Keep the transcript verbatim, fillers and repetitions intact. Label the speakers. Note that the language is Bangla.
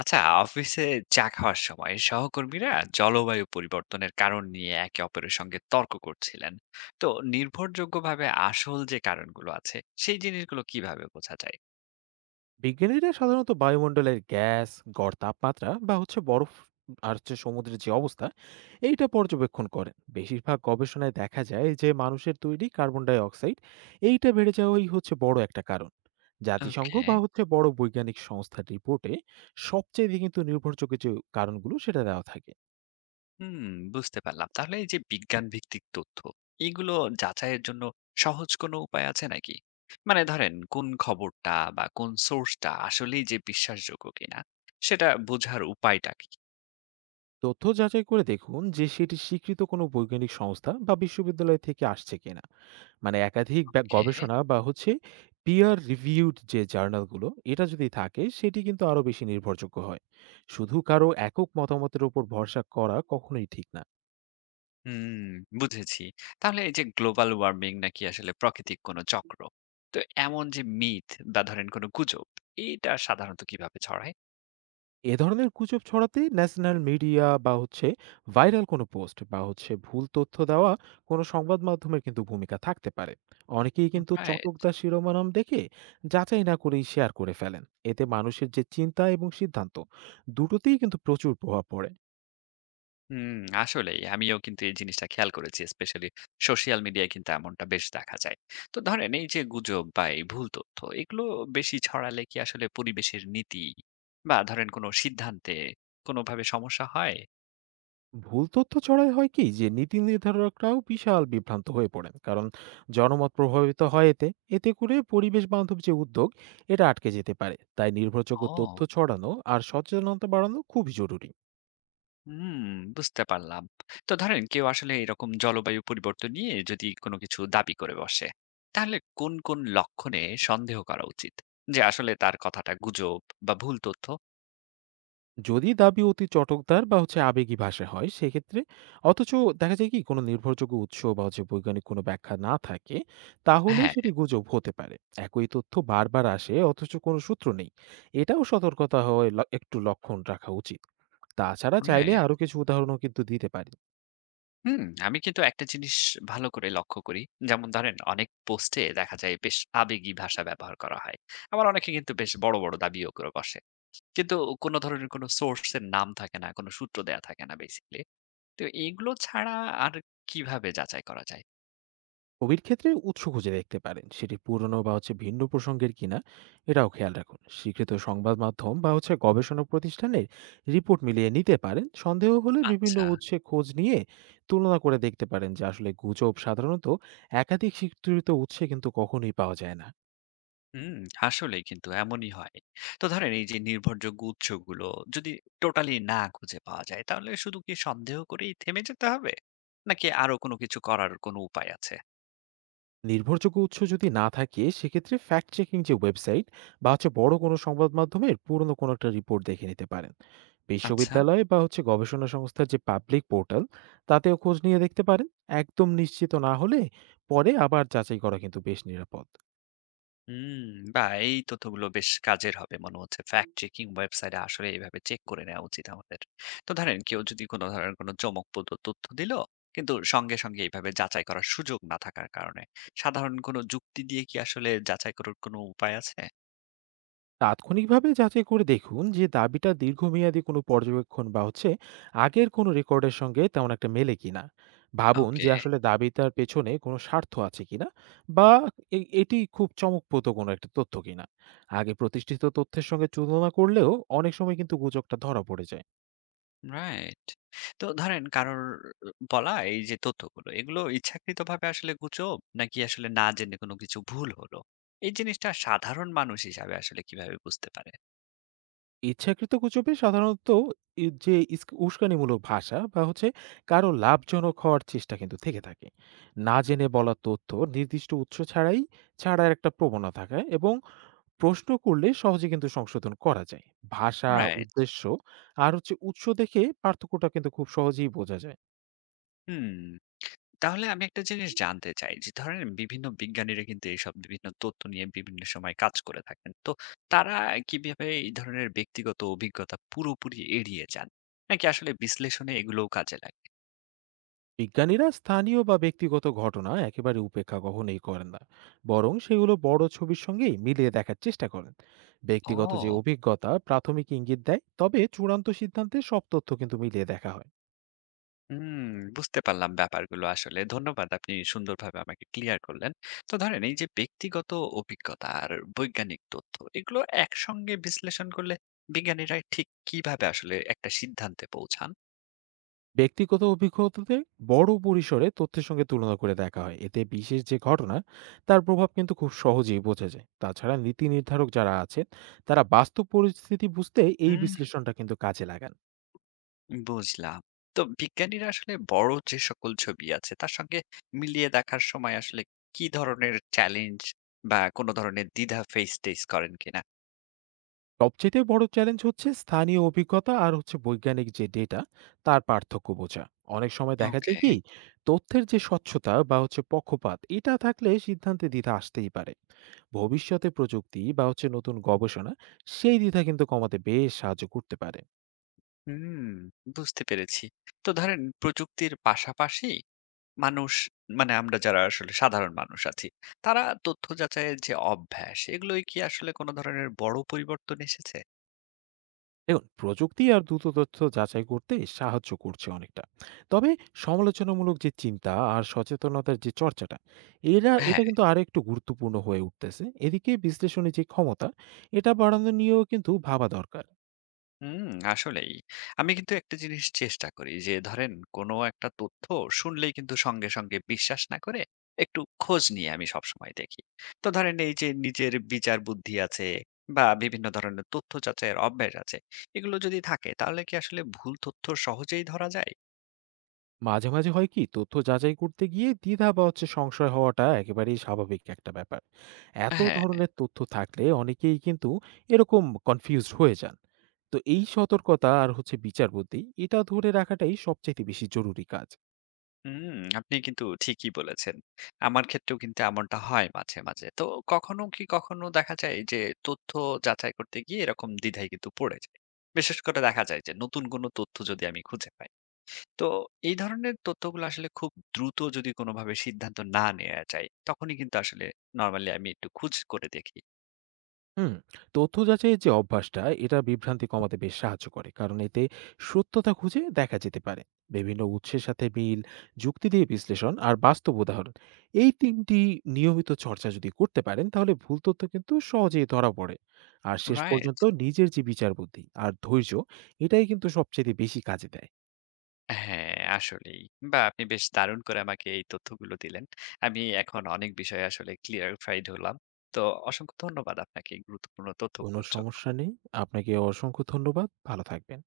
Speaker 1: আচ্ছা, অফিসে চা খাওয়ার সময় সহকর্মীরা জলবায়ু পরিবর্তনের কারণ নিয়ে একে অপরের সঙ্গে তর্ক করছিলেন। তো নির্ভরযোগ্যভাবে আসল যে কারণগুলো আছে সেই জিনিসগুলো কিভাবে বোঝা যায়?
Speaker 2: বিজ্ঞানীরা সাধারণত বায়ুমণ্ডলের গ্যাস, গড় তাপমাত্রা বা হচ্ছে বরফ, আর হচ্ছে সমুদ্রের যে অবস্থা, এইটা পর্যবেক্ষণ করেন। বেশিরভাগ গবেষণায় দেখা যায় যে মানুষের তৈরি কার্বন ডাই অক্সাইড, এইটা বেড়ে যাওয়াই হচ্ছে বড় একটা কারণ। জাতিসংঘ
Speaker 1: ওকে।
Speaker 2: বা হচ্ছে বড় বৈজ্ঞানিক সংস্থার রিপোর্টে সবচেয়ে কিন্তু নির্ভরযোগ্য যে কারণগুলো, সেটা দেওয়া থাকে।
Speaker 1: হুম, বুঝতে পারলাম। তাহলে এই যে বিজ্ঞান ভিত্তিক তথ্য, এগুলো যাচাইয়ের জন্য সহজ কোনো উপায় আছে নাকি? মানে ধরেন কোন খবরটা বা কোন সোর্সটা আসলেই যে বিশ্বাসযোগ্য কিনা সেটা বোঝার উপায়টা কি?
Speaker 2: তথ্য যাচাই করে দেখুন যে সেটি স্বীকৃত কোনো বৈজ্ঞানিক সংস্থা বা বিশ্ববিদ্যালয় থেকে আসছে কিনা। মানে একাধিক ব্যা
Speaker 1: ওকে।
Speaker 2: গবেষণা বা হচ্ছে peer reviewed যে জার্নালগুলো, এটা যদি থাকে সেটি কিন্তু আরো বেশি নির্ভরযোগ্য হয়। শুধু কারো একক মতামতের উপর ভরসা করা কখনোই ঠিক না।
Speaker 1: হুম, বুঝেছি। তাহলে এই যে গ্লোবাল ওয়ার্মিং নাকি আসলে প্রাকৃতিক কোনো চক্র। তো এমন যে মিথ বা ধরেন কোনো গুজব, এইটা সাধারণত কিভাবে ছড়ায়?
Speaker 2: এ ধরনের গুজব ছড়াতে ন্যাশনাল মিডিয়া বা হচ্ছে ভাইরাল কোনো পোস্ট বা হচ্ছে ভুল তথ্য দেওয়া কোনো সংবাদ মাধ্যমের কিন্তু ভূমিকা থাকতে পারে। অনেকেই কিন্তু
Speaker 1: রাইট।
Speaker 2: চটকদার শিরোনাম দেখে যাচাই না করেই শেয়ার করে ফেলেন। এতে মানুষের যে চিন্তা এবং সিদ্ধান্ত, দুটোতেই কিন্তু প্রচুর প্রভাব পড়ে।
Speaker 1: হুম, আসলেই আমিও কিন্তু এই জিনিসটা খেয়াল করেছি। স্পেশালি সোশ্যাল মিডিয়ায় কিন্তু এমনটা বেশ দেখা যায়। তো ধরেন এই যে গুজব বা এই ভুল তথ্য, এগুলো বেশি ছড়ালে কি আসলে পরিবেশের নীতি বা ধরেন কোনো সিদ্ধান্তে কোনোভাবে সমস্যা হয়?
Speaker 2: ভুল তথ্য ছড়ায় হয় কি যে নীতি নির্ধারকরাও বিশাল বিভ্রান্ত হয়ে পড়েন, কারণ জনমত প্রভাবিত হয় এতে। এতে করে পরিবেশ বান্ধব যে উদ্যোগ, এটা আটকে যেতে পারে। তাই নির্ভরযোগ্য তথ্য
Speaker 1: ও!
Speaker 2: ছড়ানো আর সচেতনতা বাড়ানো খুব জরুরি।
Speaker 1: হুম, বুঝতে পারলাম। তো ধরেন কেউ আসলে এরকম জলবায়ু পরিবর্তন নিয়ে যদি কোনো কিছু দাবি করে বসে, তাহলে কোন, কোন লক্ষণে সন্দেহ করা উচিত? যে আসলে তার কথাটা গুজব বা ভুল তথ্য?
Speaker 2: যদি দাবি অতি চটকদার বা হচ্ছে আবেগী ভাষা হয় সেক্ষেত্রে, অথচ দেখা যায় কি কোনো নির্ভরযোগ্য উৎস বা হচ্ছে বৈজ্ঞানিক কোনো ব্যাখ্যা না থাকে, তাহলে
Speaker 1: হ্যাঁ,
Speaker 2: সেটি গুজব হতে পারে। একই তথ্য বারবার আসে অথচ কোনো সূত্র নেই, এটাও সতর্কতা হয়। ল- একটু লক্ষণ রাখা উচিত। তাছাড়া চাইলে
Speaker 1: রাইট।
Speaker 2: আরো কিছু উদাহরণও কিন্তু দিতে পারি।
Speaker 1: হুম, আমি কিন্তু একটা জিনিস ভালো করে লক্ষ্য করি। যেমন ধরেন অনেক পোস্টে দেখা যায় বেশ আবেগী ভাষা ব্যবহার করা হয়। আবার অনেকে কিন্তু বেশ বড়, বড় দাবিও করে বসে। কিন্তু কোনো ধরনের কোনো সোর্স এর নাম থাকে না, কোনো সূত্র দেয়া থাকে না বেসিক্যালি। তো এগুলো ছাড়া আর কিভাবে যাচাই করা যায়?
Speaker 2: ছবির ক্ষেত্রে উৎস খুঁজে দেখতে পারেন সেটি পুরনো বা হচ্ছে ভিন্ন প্রসঙ্গের কিনা। এটাও খেয়াল রাখুন, স্বীকৃত সংবাদ মাধ্যম বা হচ্ছে গবেষণা প্রতিষ্ঠানের রিপোর্ট মিলিয়ে নিতে পারেন। সন্দেহ হলে বিভিন্ন
Speaker 1: আচ্ছা।
Speaker 2: উৎসে খোঁজ নিয়ে তুলনা করে দেখতে পারেন যে আসলে গুজব সাধারণত একাধিক স্বীকৃত উৎসে কিন্তু কখনোই পাওয়া যায় না।
Speaker 1: হুম, আসলেই কিন্তু এমনই হয়। তো ধরেন এই যে নির্ভরযোগ্য উৎসগুলো যদি টোটালি না খুঁজে পাওয়া যায়, তাহলে শুধু কি সন্দেহ করেই থেমে যেতে হবে? নাকি আরো কোনো কিছু করার কোনো উপায় আছে?
Speaker 2: নির্ভরযোগ্য উৎস যদি না থাকে সেক্ষেত্রে ফ্যাক্ট চেকিং যে ওয়েবসাইট বা হচ্ছে বড় কোনো সংবাদ মাধ্যমের পুরনো কোনো একটা রিপোর্ট দেখে নিতে পারেন।
Speaker 1: আচ্ছা।
Speaker 2: বিশ্ববিদ্যালয় বা হচ্ছে গবেষণা সংস্থার যে পাবলিক পোর্টাল, তাতেও খোঁজ নিয়ে দেখতে পারেন। একদম নিশ্চিত না হলে পরে আবার যাচাই করা কিন্তু বেশ নিরাপদ।
Speaker 1: হুম, বাহ! এই তথ্যগুলো বেশ কাজের হবে মনে হচ্ছে। ফ্যাক্ট চেকিং ওয়েবসাইটে আসলে এভাবে চেক করে নেওয়া উচিত আমাদের। তো ধরেন কেউ যদি কোনো ধরনের কোনো চমকপ্রদ তথ্য দিল, কিন্তু সঙ্গে, সঙ্গে এইভাবে যাচাই করার সুযোগ না থাকার কারণে, সাধারণ কোনো যুক্তি দিয়ে কি আসলে যাচাই করার কোনো উপায় আছে?
Speaker 2: তাৎক্ষণিকভাবে যাচাই করে দেখুন যে দাবিটা দীর্ঘমেয়াদী কোনো পর্যবেক্ষণ বা হচ্ছে আগের কোনো রেকর্ডের সঙ্গে তেমন একটা মেলে কিনা। ভাবুন
Speaker 1: ওকে।
Speaker 2: যে আসলে দাবিটার পেছনে কোনো স্বার্থ আছে কিনা, বা এ- এটি খুব চমকপ্রদ কোনো একটা তথ্য কিনা। আগে প্রতিষ্ঠিত তথ্যের সঙ্গে তুলনা করলেও অনেক সময় কিন্তু গুজবটা ধরা পড়ে যায়।
Speaker 1: রাইট। তো ধরেন কারোর বলা এই যে তথ্যগুলো এগুলো ইচ্ছাকৃতভাবে আসলে গুজব নাকি আসলে না জেনে কোনো কিছু ভুল হলো? এই জিনিসটা সাধারণ মানুষ হিসাবে আসলে কিভাবে বুঝতে পারে?
Speaker 2: ইচ্ছাকৃত গুজবে সাধারণত ই যে ইস উস্কানিমূলক ভাষা বা হচ্ছে কারো লাভজনক হওয়ার চেষ্টা কিন্তু থেকে থাকে। না জেনে বলা তথ্য নির্দিষ্ট উৎস ছাড়াই ছাড়ার একটা প্রবণতা থাকে এবং প্রশ্ন করলে সহজে কিন্তু সংশোধন করা যায়। ভাষা,
Speaker 1: রাইট।
Speaker 2: উদ্দেশ্য আর হচ্ছে উৎস দেখে পার্থক্যটা কিন্তু খুব সহজেই বোঝা যায়।
Speaker 1: হুম। তাহলে আমি একটা জিনিস জানতে চাই যে ধরেন বিভিন্ন বিজ্ঞানীরা কিন্তু এইসব বিভিন্ন তথ্য নিয়ে বিভিন্ন সময় কাজ করে থাকেন। তো তারা কিভাবে এই ধরনের ব্যক্তিগত অভিজ্ঞতা পুরোপুরি এড়িয়ে যান? নাকি আসলে বিশ্লেষণে এগুলোও কাজে লাগে?
Speaker 2: বিজ্ঞানীরা স্থানীয় বা ব্যক্তিগত ঘটনা একেবারে উপেক্ষা কখনোই করেন না, বরং সেগুলো বড় ছবির সঙ্গেই মিলিয়ে দেখার চেষ্টা করেন। ব্যক্তিগত যে
Speaker 1: ও!
Speaker 2: অভিজ্ঞতা প্রাথমিক ইঙ্গিত দেয়, তবে চূড়ান্ত সিদ্ধান্তে সব তথ্য কিন্তু মিলিয়ে দেখা হয়।
Speaker 1: হুম, বুঝতে পারলাম ব্যাপারগুলো আসলে। ধন্যবাদ, আপনি সুন্দরভাবে আমাকে ক্লিয়ার করলেন। তো ধরেন এই যে ব্যক্তিগত অভিজ্ঞতা আর বৈজ্ঞানিক তথ্য, এগুলো একসঙ্গে বিশ্লেষণ করলে বিজ্ঞানীরা ঠিক কিভাবে আসলে একটা সিদ্ধান্তে পৌঁছান?
Speaker 2: ব্যক্তিগত অভিজ্ঞতাতে বড় পরিসরে তথ্যের সঙ্গে তুলনা করে দেখা হয়। এতে বিশেষ যে ঘটনা, তার প্রভাব কিন্তু খুব সহজেই বোঝা যায়। তাছাড়া নীতি নির্ধারক যারা আছেন, তারা বাস্তব পরিস্থিতি বুঝতে এই
Speaker 1: হুম,
Speaker 2: বিশ্লেষণটা কিন্তু কাজে লাগান।
Speaker 1: বুঝলাম। তো বিজ্ঞানীরা আসলে বড় যে সকল ছবি আছে তার সঙ্গে মিলিয়ে দেখার সময় আসলে কি ধরনের চ্যালেঞ্জ বা কোনো ধরনের দ্বিধা ফেস টেস করেন কিনা?
Speaker 2: সবচেয়ে বড় চ্যালেঞ্জ হচ্ছে স্থানীয় অভিজ্ঞতা আর হচ্ছে বৈজ্ঞানিক যে ডেটা, তার পার্থক্য বোঝা। অনেক সময় দেখা যায়
Speaker 1: ওকে।
Speaker 2: কি তথ্যের যে স্বচ্ছতা বা হচ্ছে পক্ষপাত, এটা থাকলে সিদ্ধান্তে দ্বিধা আসতেই পারে। ভবিষ্যতে প্রযুক্তি বা হচ্ছে নতুন গবেষণা সেই দ্বিধা কিন্তু কমাতে বেশ সাহায্য করতে পারে।
Speaker 1: হুম, বুঝতে পেরেছি। তো ধরেন প্রযুক্তির পাশাপাশি মানুষ, মানে আমরা যারা আসলে সাধারণ মানুষ আছি, তারা তথ্য যাচাইয়ের যে অভ্যাস, এগুলোই কি আসলে কোনো ধরনের বড় পরিবর্তন এসেছে?
Speaker 2: দেখুন, প্রযুক্তি আর দ্রুত তথ্য যাচাই করতে সাহায্য করছে অনেকটা। তবে সমালোচনামূলক যে চিন্তা আর সচেতনতার যে চর্চাটা, এরা
Speaker 1: হ্যাঁ,
Speaker 2: এটা কিন্তু আরো একটু গুরুত্বপূর্ণ হয়ে উঠতেছে। এদিকে বিশ্লেষণের যে ক্ষমতা, এটা বাড়ানো নিয়েও কিন্তু ভাবা দরকার।
Speaker 1: হুম, আসলেই। আমি কিন্তু একটা জিনিস চেষ্টা করি যে ধরেন কোনো একটা তথ্য শুনলেই কিন্তু সঙ্গে, সঙ্গে বিশ্বাস না করে একটু খোঁজ নিয়ে আমি সবসময় দেখি। তো ধরেন এই যে নিজের বিচার বুদ্ধি আছে বা বিভিন্ন ধরনের তথ্য যাচাইয়ের অভ্যাস আছে, এগুলো যদি থাকে তাহলে কি আসলে ভুল তথ্য সহজেই ধরা যায়?
Speaker 2: মাঝে মাঝে হয় কি তথ্য যাচাই করতে গিয়ে দ্বিধা বা হচ্ছে সংশয় হওয়াটা একেবারেই স্বাভাবিক একটা ব্যাপার। এত
Speaker 1: হ্যাঁ।
Speaker 2: ধরনের তথ্য থাকলে অনেকেই কিন্তু এরকম কনফিউজড হয়ে যান। তো এই সতর্কতা আর হচ্ছে বিচার বুদ্ধি, এটা ধরে রাখাটাই সবচেয়ে বেশি জরুরি কাজ।
Speaker 1: হুম, আপনি কিন্তু ঠিকই বলেছেন। আমার ক্ষেত্রেও কিন্তু এমনটা হয় মাঝে, মাঝে। তো কখনো কি কখনো দেখা যায় যে তথ্য যাচাই করতে গিয়ে এরকম দ্বিধায় কিন্তু পড়ে যাই। বিশেষ করে দেখা যায় যে নতুন কোনো তথ্য যদি আমি খুঁজে পাই। তো এই ধরনের তথ্যগুলো আসলে খুব দ্রুত যদি কোনোভাবে সিদ্ধান্ত না নেয়া যায়, তখনই কিন্তু আসলে নরমালি আমি একটু খোঁজ করে দেখি।
Speaker 2: হুম, তথ্য যাচাইয়ের যে অভ্যাসটা, এটা বিভ্রান্তি কমাতে বেশ সাহায্য করে, কারণ এতে সত্যতা খুঁজে দেখা যেতে পারে। বিভিন্ন উৎসের সাথে মিল, যুক্তি দিয়ে বিশ্লেষণ আর বাস্তব উদাহরণ, এই তিনটি নিয়মিত চর্চা যদি করতে পারেন তাহলে ভুল তথ্য কিন্তু সহজেই ধরা পড়ে। আর শেষ
Speaker 1: রাইট?
Speaker 2: পর্যন্ত নিজের যে বিচার বুদ্ধি আর ধৈর্য, এটাই কিন্তু সবচেয়ে বেশি কাজে দেয়।
Speaker 1: হ্যাঁ, আসলেই। বা আপনি বেশ দারুণ করে আমাকে এই তথ্যগুলো দিলেন। আমি এখন অনেক বিষয়ে আসলে clarified হলাম। তো অসংখ্য ধন্যবাদ আপনাকে এই গুরুত্বপূর্ণ
Speaker 2: কোনো
Speaker 1: তথ্যগুলোর জন্য।
Speaker 2: সমস্যা নেই। আপনাকে অসংখ্য ধন্যবাদ, ভালো থাকবেন।